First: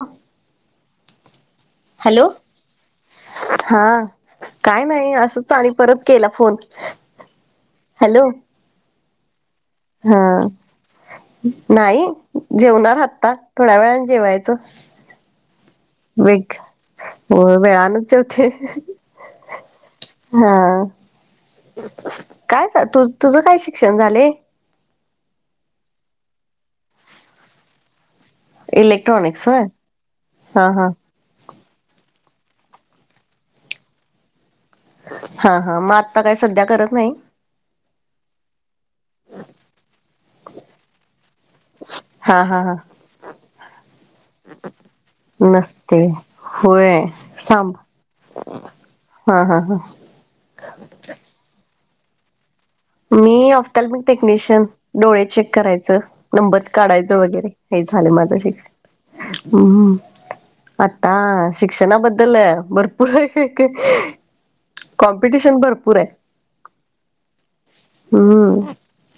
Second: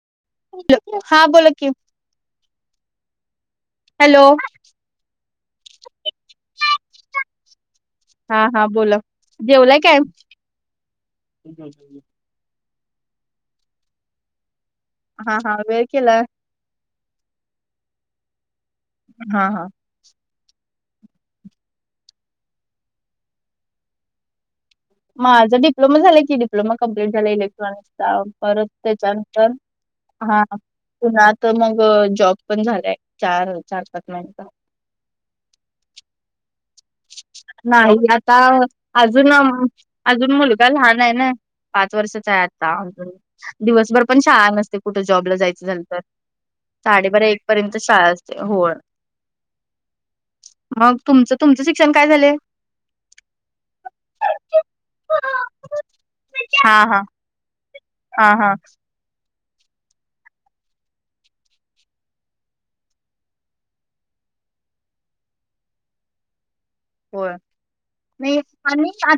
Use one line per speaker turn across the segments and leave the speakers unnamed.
हां.
हा बोला कि
हॅलो हा.
हॅलो
काय नाही असंच आणि परत केला फोन हॅलो.
हा हा बोला जेवला?
हा नाही जेवणार हत्ता थोड्या वेळ जेवायचं.
हा हा वेग
वेग हो वेळानच तेवते
हा हा.
हा. काय तू तुझ काय शिक्षण झाले.
माझा डि्लोमा झालं की डप्लोमा कम्प्लीट झाला इलेक्ट्रॉनिक्सचा परत
इलेक्ट्रॉनिक्स
त्याच्यानंतर
होय
हा पुण्यात तर मग जॉब पण झालंय चार चार पाच महिनचा
हा हा मग आत्ता काही सध्या करत नाही.
नाही आता अजून अजून मुलगा लहान आहे ना. पाच वर्षच आहे
हा हा हा
आता दिवसभर पण शछान नसते कुठं जॉबला जायचं झालं
नसते
तर
होय
साडेबारा एक
सांब
पर्यंत शाळा असते होळ.
हा हा हा.
मग तुमचं तुमचं शिक्षण काय झाले.
मी अफताल मी टेक्निशियन डोळे चेक करायचं नंबर
हा हा
काढायचं वगैरे हे झालं
हा
माझं
हा
शिक्षण हम्मम्. आता शिक्षणाबद्दल भरपूर कॉम्पिटिशन भरपूर आहे.
हो नाही
हम्म
आणि च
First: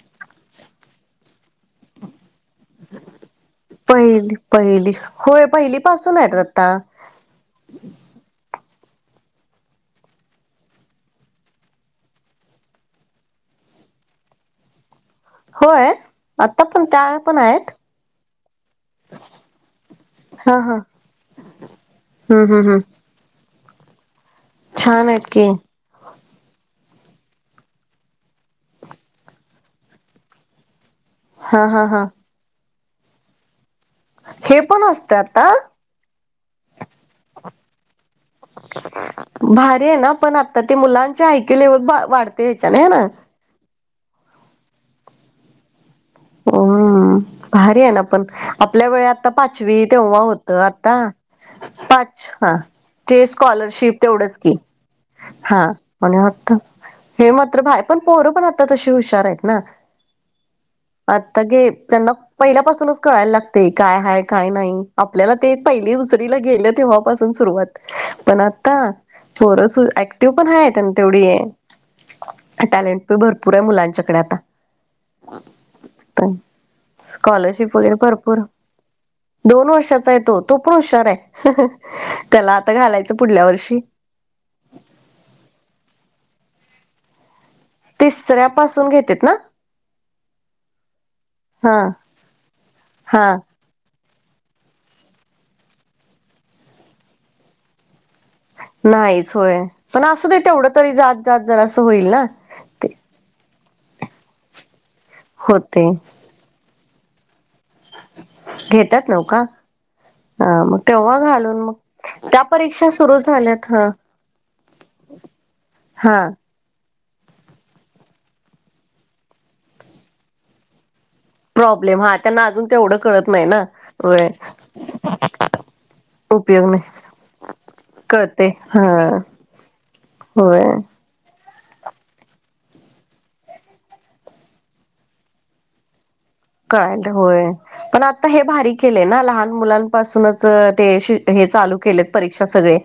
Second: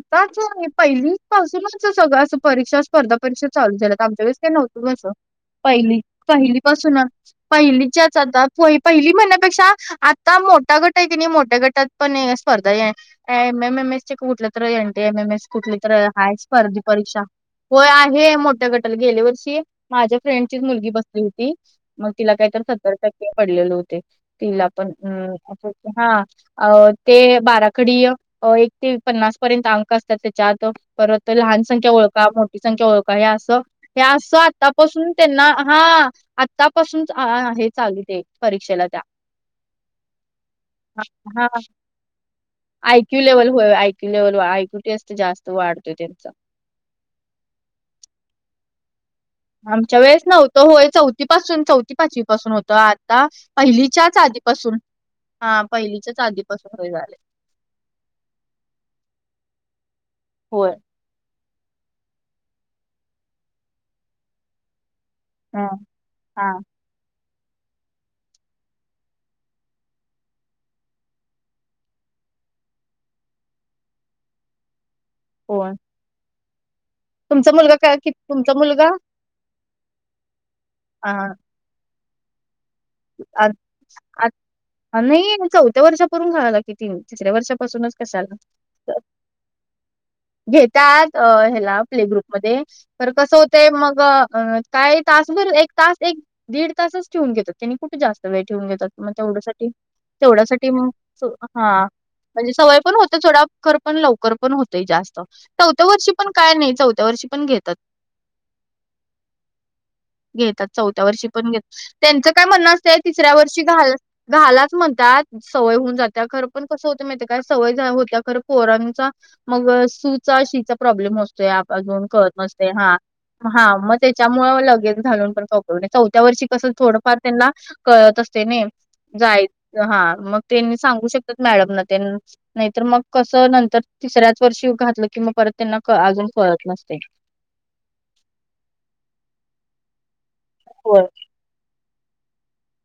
पहिली पासूनच सगळं अस परीक्षा स्पर्धा परीक्षा चालू झाल्या तर आमच्या
पहिली
वेळेस का नव्हतं पन्
पहिली होय
पहिली
पासून आहेत
पहिली
आता
पासून पहिलीच्याच आता पहिली म्हणण्या्यापेक्षा आता मोठा गट आहे कि नाही मोठ्या गटात पण अस. स्पर्धय एम एम एम एसटचेक उठलं तर ए एम एम ए कुठली तर
होय.
आहेा
आता
स्पर्धी
पण त्या
परीक्षा
पण आहेत
होय आहे मोठ्या गटाला गेल्या वर्षी माझ्या फ्रेंड
हा हा
मग तिला
हम्म
काय तर
हम्म हम्म
सत पडलेले होते तिला पण
छान आहेत की
हा अ ते बाराखडी एक ते पन्नास पर्यंत अंक असतात त्याच्यात परत तर लहान
हा हा
संख्या
हा
ओळख मोठी संख्या ओळख ह असं हे असं
हे पण
आतापासून
असतं
त्यांना
आता
हा आतापासून हे चालू ते परीक्षेला त्या
भारी आहे ना पण आता ते मुलांचे
हा
ऐक्य लेवल वाढत
आयक्यू लेव्हल हो आयक्यू लेव्हल आयक्यू टी असते जास्त वाढतोय त्यांचा
हो भारी आहे ना पण आपल्या वेळत
आमच्या वेळेस नव्हतं होय चौथीपसून चौथी पाचवी
पाच
पासून
हा
होतं
ते
आता
स्कॉलरशिप
पहिलीच्याच
तेवढंच
आधी
की
पासून
हा म्हणे होत हे मात्र बाय पण पोहर पण आता तशी हुशार आहेत ना
होय
आता गे त्यांना पहिल्यापासूनच कळायला लागते काय ह काय नाही आपल्याला ते
ह
पहिले दुसरीला
हा
गेले तेव्हा पा सुरुवात पण आता थोरस ऍक्टिव्ह पण ह त्यां तेवढी टॅलेंट प भरपूर आहे मुलांच्याकडे आता
हो
स्कॉलरशिप
काय
वगैरे
कि
भरपूर
तुमचा मुलगा
दोन वर्षाचा आहे तो तो पण हुशार
हा
आहे त्याला
नाही चौथ्या वर्षापूरून खा लागेल किती तिसऱ्या वर्षापासूनच कशा आला
तिसऱ्या पासून घेतेत ना
घेतात
हा
ह्याला प्ले ग्रुपमध्येध्ये तर
हा
कसं होत ते मग अ काही तासभर एक तास ठेवून घेतात मग
नाहीच होय
तेवढ्यासाठी
पण असू दे तेवढं
तेवढ्यासाठी मग
तरी जात जात जरासं
हा
होईल ना
म्हणजे सवय
ते
पण होत थोडा ख पण लवकर पण होत जास्त चौथ्या
होते
वर्ष पण काय नाही चौथ्या वर्षी पण घेतात
घेतात नव का? हा
घेतात
मग
चौथ्या
तेव्हा
वर्षी पण
घालून
घेत
मग
त्यांच
त्या
पन्नास
परीक्षा सुरू
तिसऱ्या वर्षी
झाल्यात
घ
हं
घालाच म्हणतात सवय होऊन
हा
जात पण कस होत मा काय सवय होत खर पोरांचा मग सूचा शीचा प्रॉब्ले
प्रॉब्लेम
अजून
हा
करत
त्यांना अजून
मते हा
तेवढं कळत नाही ना
हा मग
होय
त्याच्यामु लगेच घालून पण चौ वर्ष कस
उपयोग नाही
थोडंफार त्यांना कळत असते
कळते हा
जाय हा मग
होय
त्यांनी सांगू शक मॅडम ना नाहीतर मग कस नंतर तिसऱ्याच वर्षी घातलं की मग परत त्यांना अजून परत
कळायल तर होय पण आता हे भारी केलेय ना लहान मुलां पाून
होय.
चालू केले परीक्षा सगळे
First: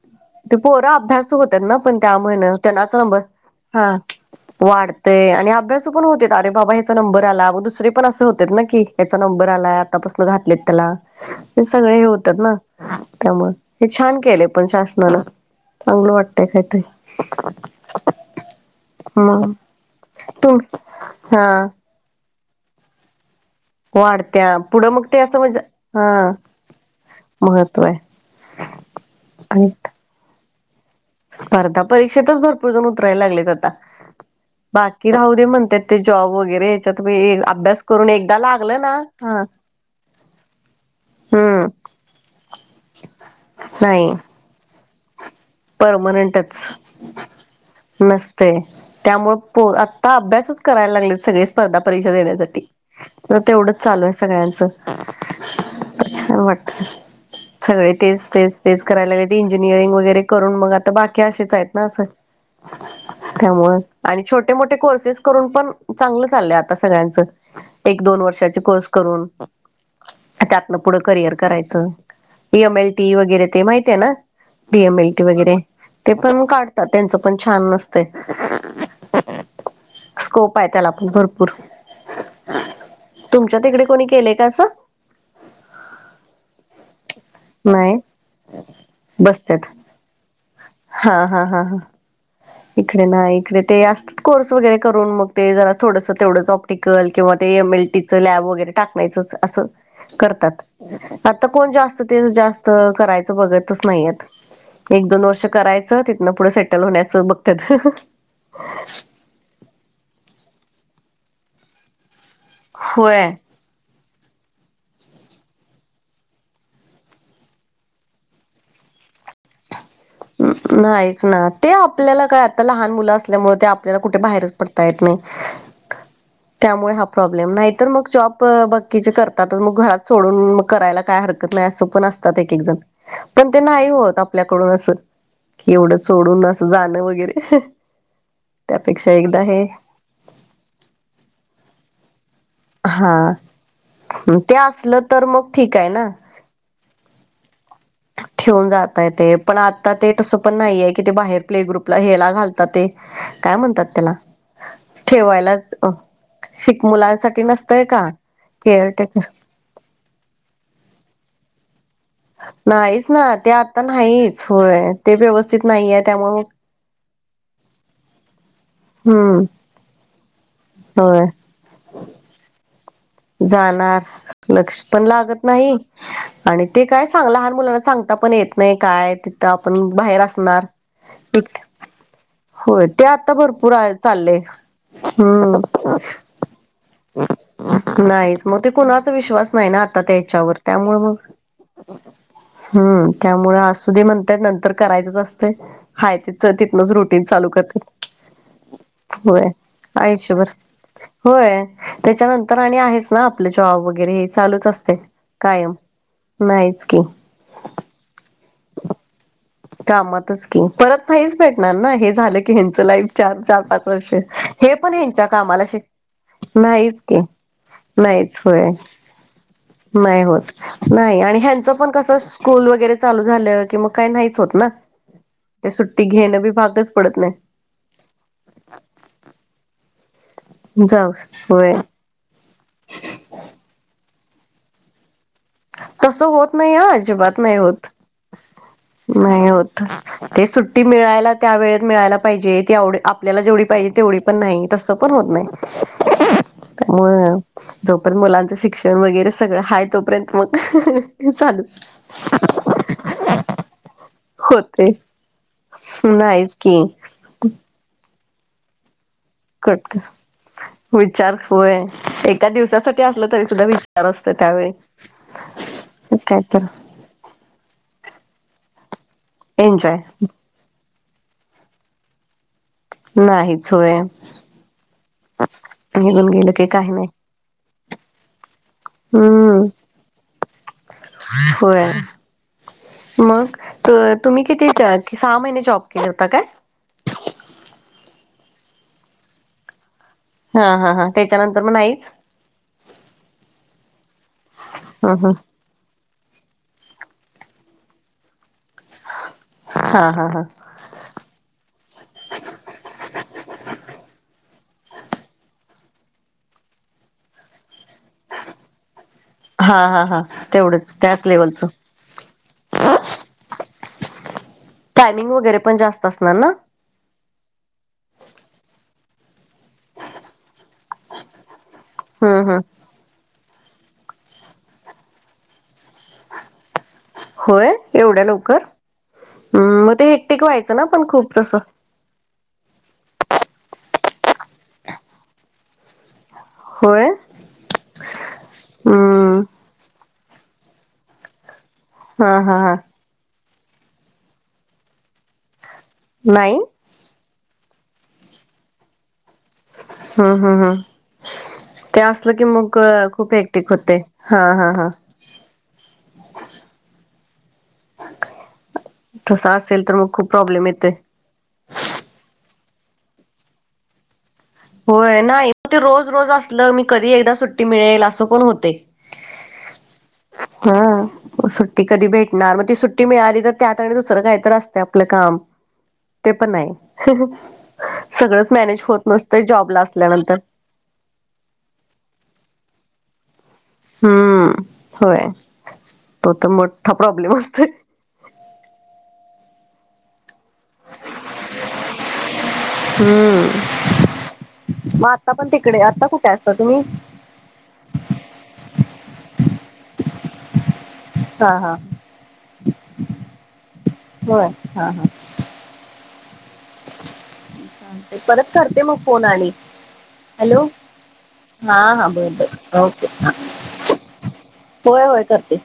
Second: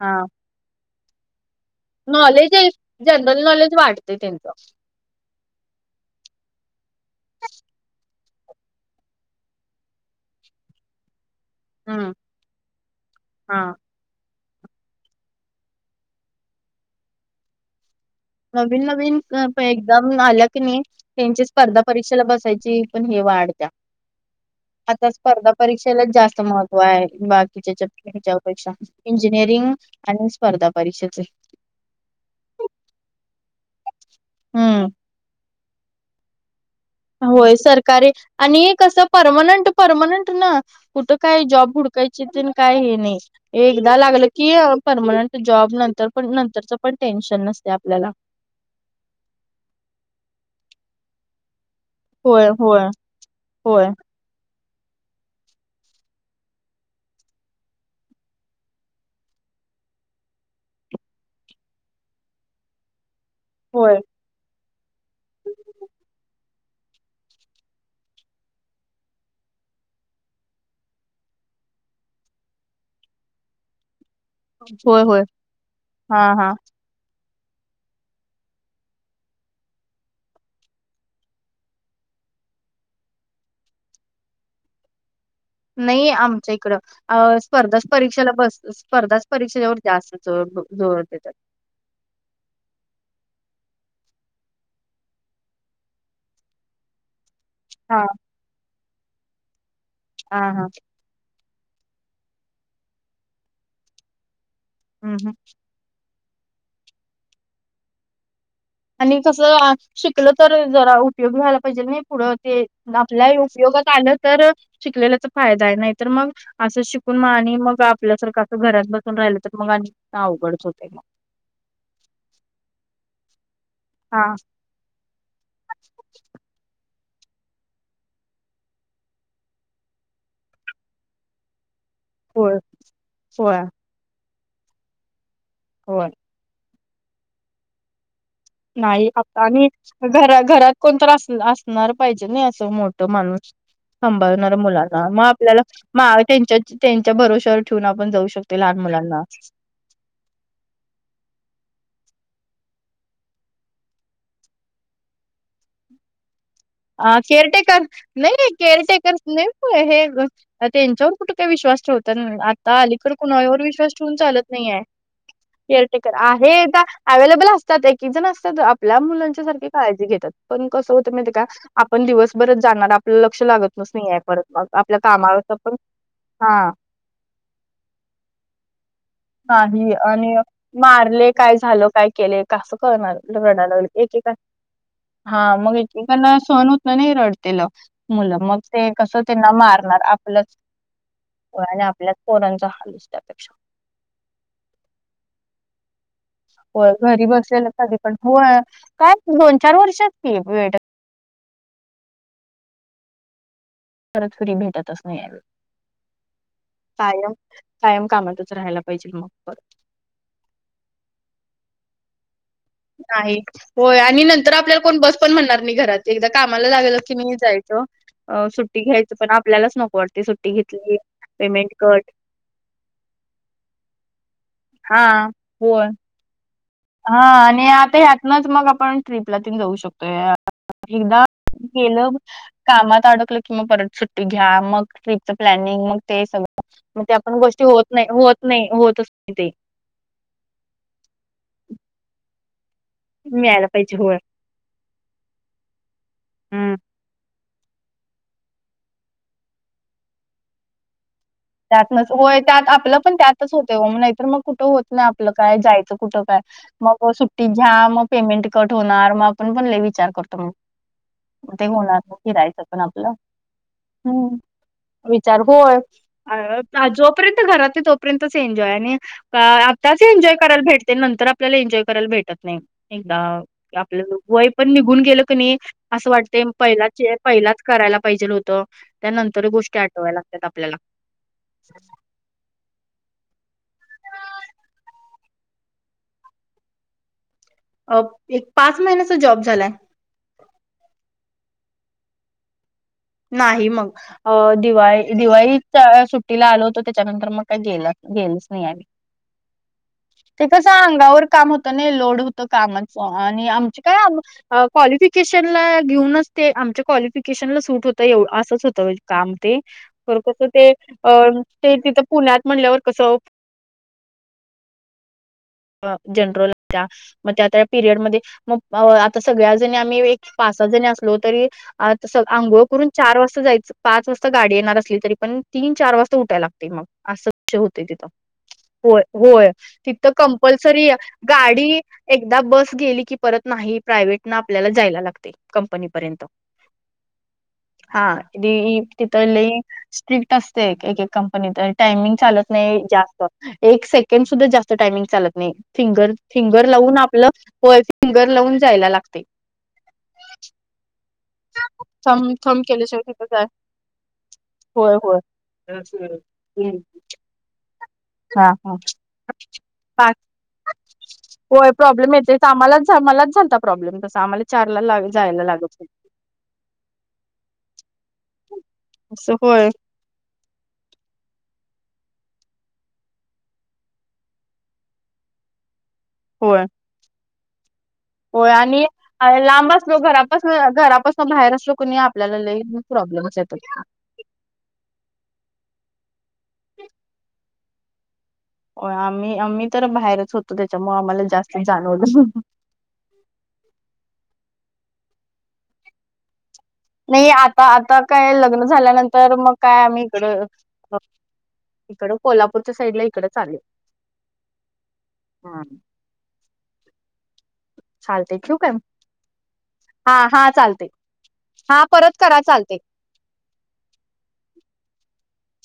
हा
ते पोरा
नॉलेज आहे जनरल नॉलेज वाढते त्यांचं
अभ्या ते आणि अभ्यास पण होत अरे बाबा ह्याचा नंबर आला दु पण असं होते ना की याचा नंबर आला आतापासून घातलेत त्याला ते सगळे हे
हम्म
होतात ना त्यामुळे
हा.
छान केले पण शासनाला चांगलं वाटतय कायत
नवीन नवीन प एकदम आल्या
तुम
की नाही त्यांची
हा
स्पर्धा परीक्षेला बसायची पण हे वाढत्या
वाढत्या पुढं मग
आता
ते असं
स्पर्धा
म्हणजे
परीक्षेलाच
हा
जास्त महत्व आहे बाकीच्या
महत्त्व आहे
ह्याच्यात ह्याच्यापेक्षा
आणि
इंजिनिअरिंग आणि स्पर्धा परीक्षाचे
स्पर्धा परीक्षेतच भरपूर जण उतरायला लागलेत आता
हम्म
बाकी राहू दे म्हणतात ते जॉब वगैरे याच्यात
होय
अभ्यास करून
सरकारी
एकदा
आणि
लागलं ना
कसं
हा
परमानंट परमनंट ना कुठं काय
हम्म
जॉब हुडकायची काय हे नाही एकदा
नाही
लागलं कि परर्मनंट जॉब नंतर पण
परमनंटच
नंतरचं पण टेन्शन नसते आपल्याला.
नसते त्यामुळे पो आता अभ्यासच करायला लागले सगळे. स्पर्धा परीक्षा
होय
देण्यासाठी
होय
तर तेवढंच
होय
चालू आहे सगळ्यांच. छान वाटत सगळे तेच तेच तेच करायला लागलेत इन रिंग वैरे करून म आ बाकी असच आहेत ना अस त्यामुळे
होय.
आणि छोट मोठे मोठे कोर्सेस करून पण चांगलं चाललं आता सगळ्यांच एक दोन वर्षाचे कोर्स करून प त्यातनं पुढं करियर करायचं डी एम एल टी वगैरे ते माहितीये ना. डी एम
होय
एल
होय
टी वगैरे ते
हा
पण
हा
काढतात त्यांच पण छान असतय. स्कोप आहे त्याला पण भरपूर. तुमच्या तिकडे कोणी केले का असं.
नाही आमच्या इकडं अ स्पर्धा
नाही
परीक्षेला बस स्पर्धाच
बसतात
परीक्षेच्यावर जास्त जो जोड
हा
देतात.
हा हा. इकडे ना इकडे ते असतात कोर्स वगैरे करून मग ते जरा थोडंस तेवढंच ऑप ते कल किंवा ते एम एल टी
हा.
च लॅब वगैरे टाकण्यायचं अस
हा
करतात.
हा
आता कोण जास्त ते जास्त करायचं बघतच नाहीय एक
हम्म
दोन
हम्म
वर्ष कराय च तिथनं पुढं सेटल होण्याचं बघत्यात.
आणि कसं शिकल तर जरा उपयोग व्हायला पाहिजे नाही. पुढं ते
होय.
आपल्याही उपयोगात आलं तर शिकलेल्याचा फायदा आहे नाही तर मग असं शिकून आणि मग आपल्यासारखं असं घरात बसून राहिलं मग आणि अवघडच होते मग.
नाहीच ना ते आपल्याला काय आता लहान मुलं असल्यामुळे ते आपल्याला कुठे
हा
बाहेरच पडता येत नाही त्यामुळे हा प्रॉब्लेम नाही तर मग जॉब बकीचे करतातच मग घरात सोडून मग करायला काय हर करण्यात सोप नस जातात एक
होय.
एक जण पण ते
होय
नाही होत आपल्याकडून अस क एवढं
होय.
सोडून जा जाणं वगैरे त्यापेक्षा एकदा हे
घर घरात कोणत अस असणार पाहिजे नाही असं मोठ
हा
माणूस सांभाळणार
ते असलं
मुलांना मग
तर
आपल्याला
ठीक आहे ना
मा त्यांच्या त्यांच्या भरोश्यावर ठेवून आपण जाऊ शक
ठेऊन जात येते पण आत ते तसं पण नाहीये कि ते बाहेर प्ले ग्रुपला हेला घालतात ते काय म्हणतात त्याला ठेवायलाच अ
अ केअरटेकर नाही केअरटेकर न हे [unintelligible] त्यांच्यावर कुठे काय विश्वास ठेवत तर आता
नाहीच
अलीकड
ना ते
कुणावर
आता
विश्वास ठेवून चालत
नाहीच
नाही ये
होय ते व्यवस्थित नाहीये
केळटेकर
त्यामुळे
आहे त अवेलेबल असतात एक एक जण असतात आपल्या
हम्म
मुलांच्या सारखे काळजी घेतात पण कस होत
होय
माहिती ये का आपण दिवसभराच जाणार आप
जाणार लक्ष पण लागत
कामावर पण
नाही
हा
आणि ते काय चांग लहान मुलांना सांगता पण येत नाही काय ते
नाही आणि मारले काय झालं काय केले कसं
होय ते
करणार
आता
रडयला
भरपूर आहे
लागले एकेका
चाललंय
हा
हम्म
मग एक ऐकांना सहण होत नाही रड तेल
नाहीच
मुलं मग ते
कुणाचा
कस ते
विश्वास
न
नाही ना
मारणार
आता
आपल
त्याच्यावर त्यामुळे मग
ने आपल्या पोरांचा हाल होस त्यापेक्षा
त म्हणतात नंतर करायचंच असत हाय ते.... तिथनच
होय
रुटीन
घरी
चालू
बसलेलं कधी
करतात
पण होय काय
होय
दोन चार वर्षात की
आयुष्यभर....
भेटत
होय त्याच्यानंतर आणि आहेच ना आपले जॉब वगैर.... वगैरे हे
परत फ्री
चालूच असते
भेटतच नाही यावेळी.
कायम नाहीच की
कायम कायम कामातच राहायला पाहिजे मग त
कामातच की परत फाईच भेटणार ना हे झालं की हे लाईफ
नाही.
चार चार पाच
होय
वर्ष
आणि नंतर
हे
आपल्याला
पण
कोण बस
हच्या
म्हणणार
कामाला
नाही
श
घरात. एकदा कामाला लागलं
नाहीच की....
मी जायचं.
नाहीच
अ,
होय
सुट्टी घ्यायचं पण आपल्यालाच नको
नाही
वाटते
होत
सुट्टी घेतली,
नाही आणि
पेमेंट
ह्यांचं पण
कट.
कसं..... स्कूल वगैरे चालू झालं कि मग काही नाहीच होत ना
हां.
ते
होय.
सुट्टी घेणं बी भागच...... पडत
हा
नाही.
आणि आता ह्यातनच मग आपण ट्र्रीपला तेन जाऊ शकतो.....
जाऊ
एकदा
होय
गेलं कामात अडकलं कि म परत सुट्टी घ्या मग..... ट्रिपचं प्लॅनिंग मग ते
तसं होत
सगळं
नाही हा
मग ते आपण
अजिबात नाही
गोष्टी होत नाही होत नाही होत असते
नाही
ते...
होत ते सुट्टी मिळायला त्या वेळेत मिळायला पाहिजे ते एवढ... आपल्याला जेवढी
मिळायला
पाहिजे
होय.
तेवढी पण नाही तस पण होत नाही....
हम्म.
मग जोपर्यंत मुलांचं शिक्षण वगैरे सगळं आहे तोपर्यंत मग.... चालू
त्यात म होय त्यात आपलं पण त्यातच होतग नाहीतर मग कुठं होत
होते
नाही आपलं काय जायचं कुठं काय.....
नाहीच की
मग सुट्टीत घ्या मग पेमेंट कट होणार मग.... आपण पण ल
कट
विचार करतो
विचार
मग ते
होय
होणार
एका
फिरायचं पण
दिवसासाठी
आपलं.....
असलं तरी सुद्धा विचार असतो
हम्म
त्यावेळी
विचारूय....
काय तर
अ जोपर्यंत घरात आहे तोपर्यंतच एन्जॉय आणि आताच एन्जॉय करायला भेट..... ते नंतर आपल्याला एन्जॉय करायला भेटत नाही.... एकदा
नाहीच होय
आपलं वय पण निघून गेलं क नाही असं
निघून
वाटत
गेलं की
पहिला
काही
च.....
नाही
पहिलाच करायला पाहिजेल होतं त्यानंतर गोष्टी आठवा्या लागतात आपल्याला....
हो... मग तुम्ही किती सहा महिने जॉब केले होता का?
अ एक पाच महिन्याचा जॉब झालाय.....
हा हा हा त्याच्यानंतर मग नाहीच.....
नाही मग अ दिवाळी
हा
दिवाळी सुट्टीला आल होतं त्याच्यानंतर मग काय गेलं..... गेलच नाही आ
हा हा हा
तेच..... अंगावर काम होत नाही लोड होत कामाच आणि आमच काय? क्वालिफिकेशन ला घेऊनच ते आमच्या क्वालिफिकेशनला सूट हो..... एव असंच होतं काम..... ते
हा हा हा
कस ते
तेवढंच त्याच
ते तिथं पुण्यात म्हणल्यावर कसं.....
टामिंग वगैरे.... पण जास्त असणार ना
जनरल मग त्या त्या पिरियडमध्ये..... मग आता सगळ्याजणी आम्ही एक पाच सात जणी असलो तरी..... आ
हम् हम
अंघोळ करून चार वाजता जायचं पाच वाजता गाडी येणार असली तरी पण तीन चार वाजता..... त उटा लागते मग असं
होय
होते तिथं.
एवढ्या लवकर
होय होय
मग ते
तिथं
हेक्टिक व्हायचं ना
कंपल्सरी
पण खूप तसं
गाडी.... एकदा बस गेली की परत नाही प्रायव्हेट ना आपल्याला जायला लागते कंपनीपर्यंत....
होय.....
हा की तथ
हम्म
लई स्ट्रिक्ट असते एक एक कंपनीत... टायमिंग
हा
चालत
हा हा
नाही जास्त एक सेकंड सुद्धा जास्त टाइमिंग चालत नाही.... फिंगर
नाही
फिंगर लावून आपलं व फिंगर लावून जायला लागते.....
हम् हम् हम् ते
थंब
असलं की
थंब
मग
केल्याशिवाय तिथं
खूप
जाय
क्टिक होते हा हा हा.....
ह हम हम..... हा हा
तसं असेल तर मग
ह.......
खूप प्रॉब्लेम येतोय.
होय प्रॉब्लेम येते आम्हाला आम्हालाच झालता प्रॉब्लेम तसं आम्हाला.... चारला लाग
होय
जायला
नाही मग
लागत
ते
होत
रोज रोज असलं मी कधी एकदा सुट्टी मिळेल असं पण होते....
होय.....
हा..... सुट्टी कधी भेटणार मग ती सुट्टी मिळाली तर त्यात आणि दुसरं काहीतरी असते आपलं काम..... ते पण
होय
नाही सगळंच
होय
मॅनेज
आणि
होत नसत....
लांब अस लो घरापासून घरापासून बाहेर असलो कणी नाही आपल्याला लई प्रॉब्लेम्स येतात.
हम्म होय तो तर मोठा प्रॉब्लेम असतोय.
हो आम्ही आम्ही तर बाहेरच होतो त्याच्यामुळे आम्हाला जास्त जाणवलं
हम्म मग आता पण तिकडे आता कुठे असता तुम्ही.
नाही आता आता काय लग्न झाल्यानंतर मग काय आम्ही इकडं.
हा हा
इकडं कोल्हापूरच्या साईड ला इकडें आले.
होय हा हा ते
चालतंय
परत
ठेवू काय?
करते मग फोन आणि
हा हा
हॅलो.
चालतंय.
हा हा
परत
बर
करा चालतंय.
बर के होय होय करते.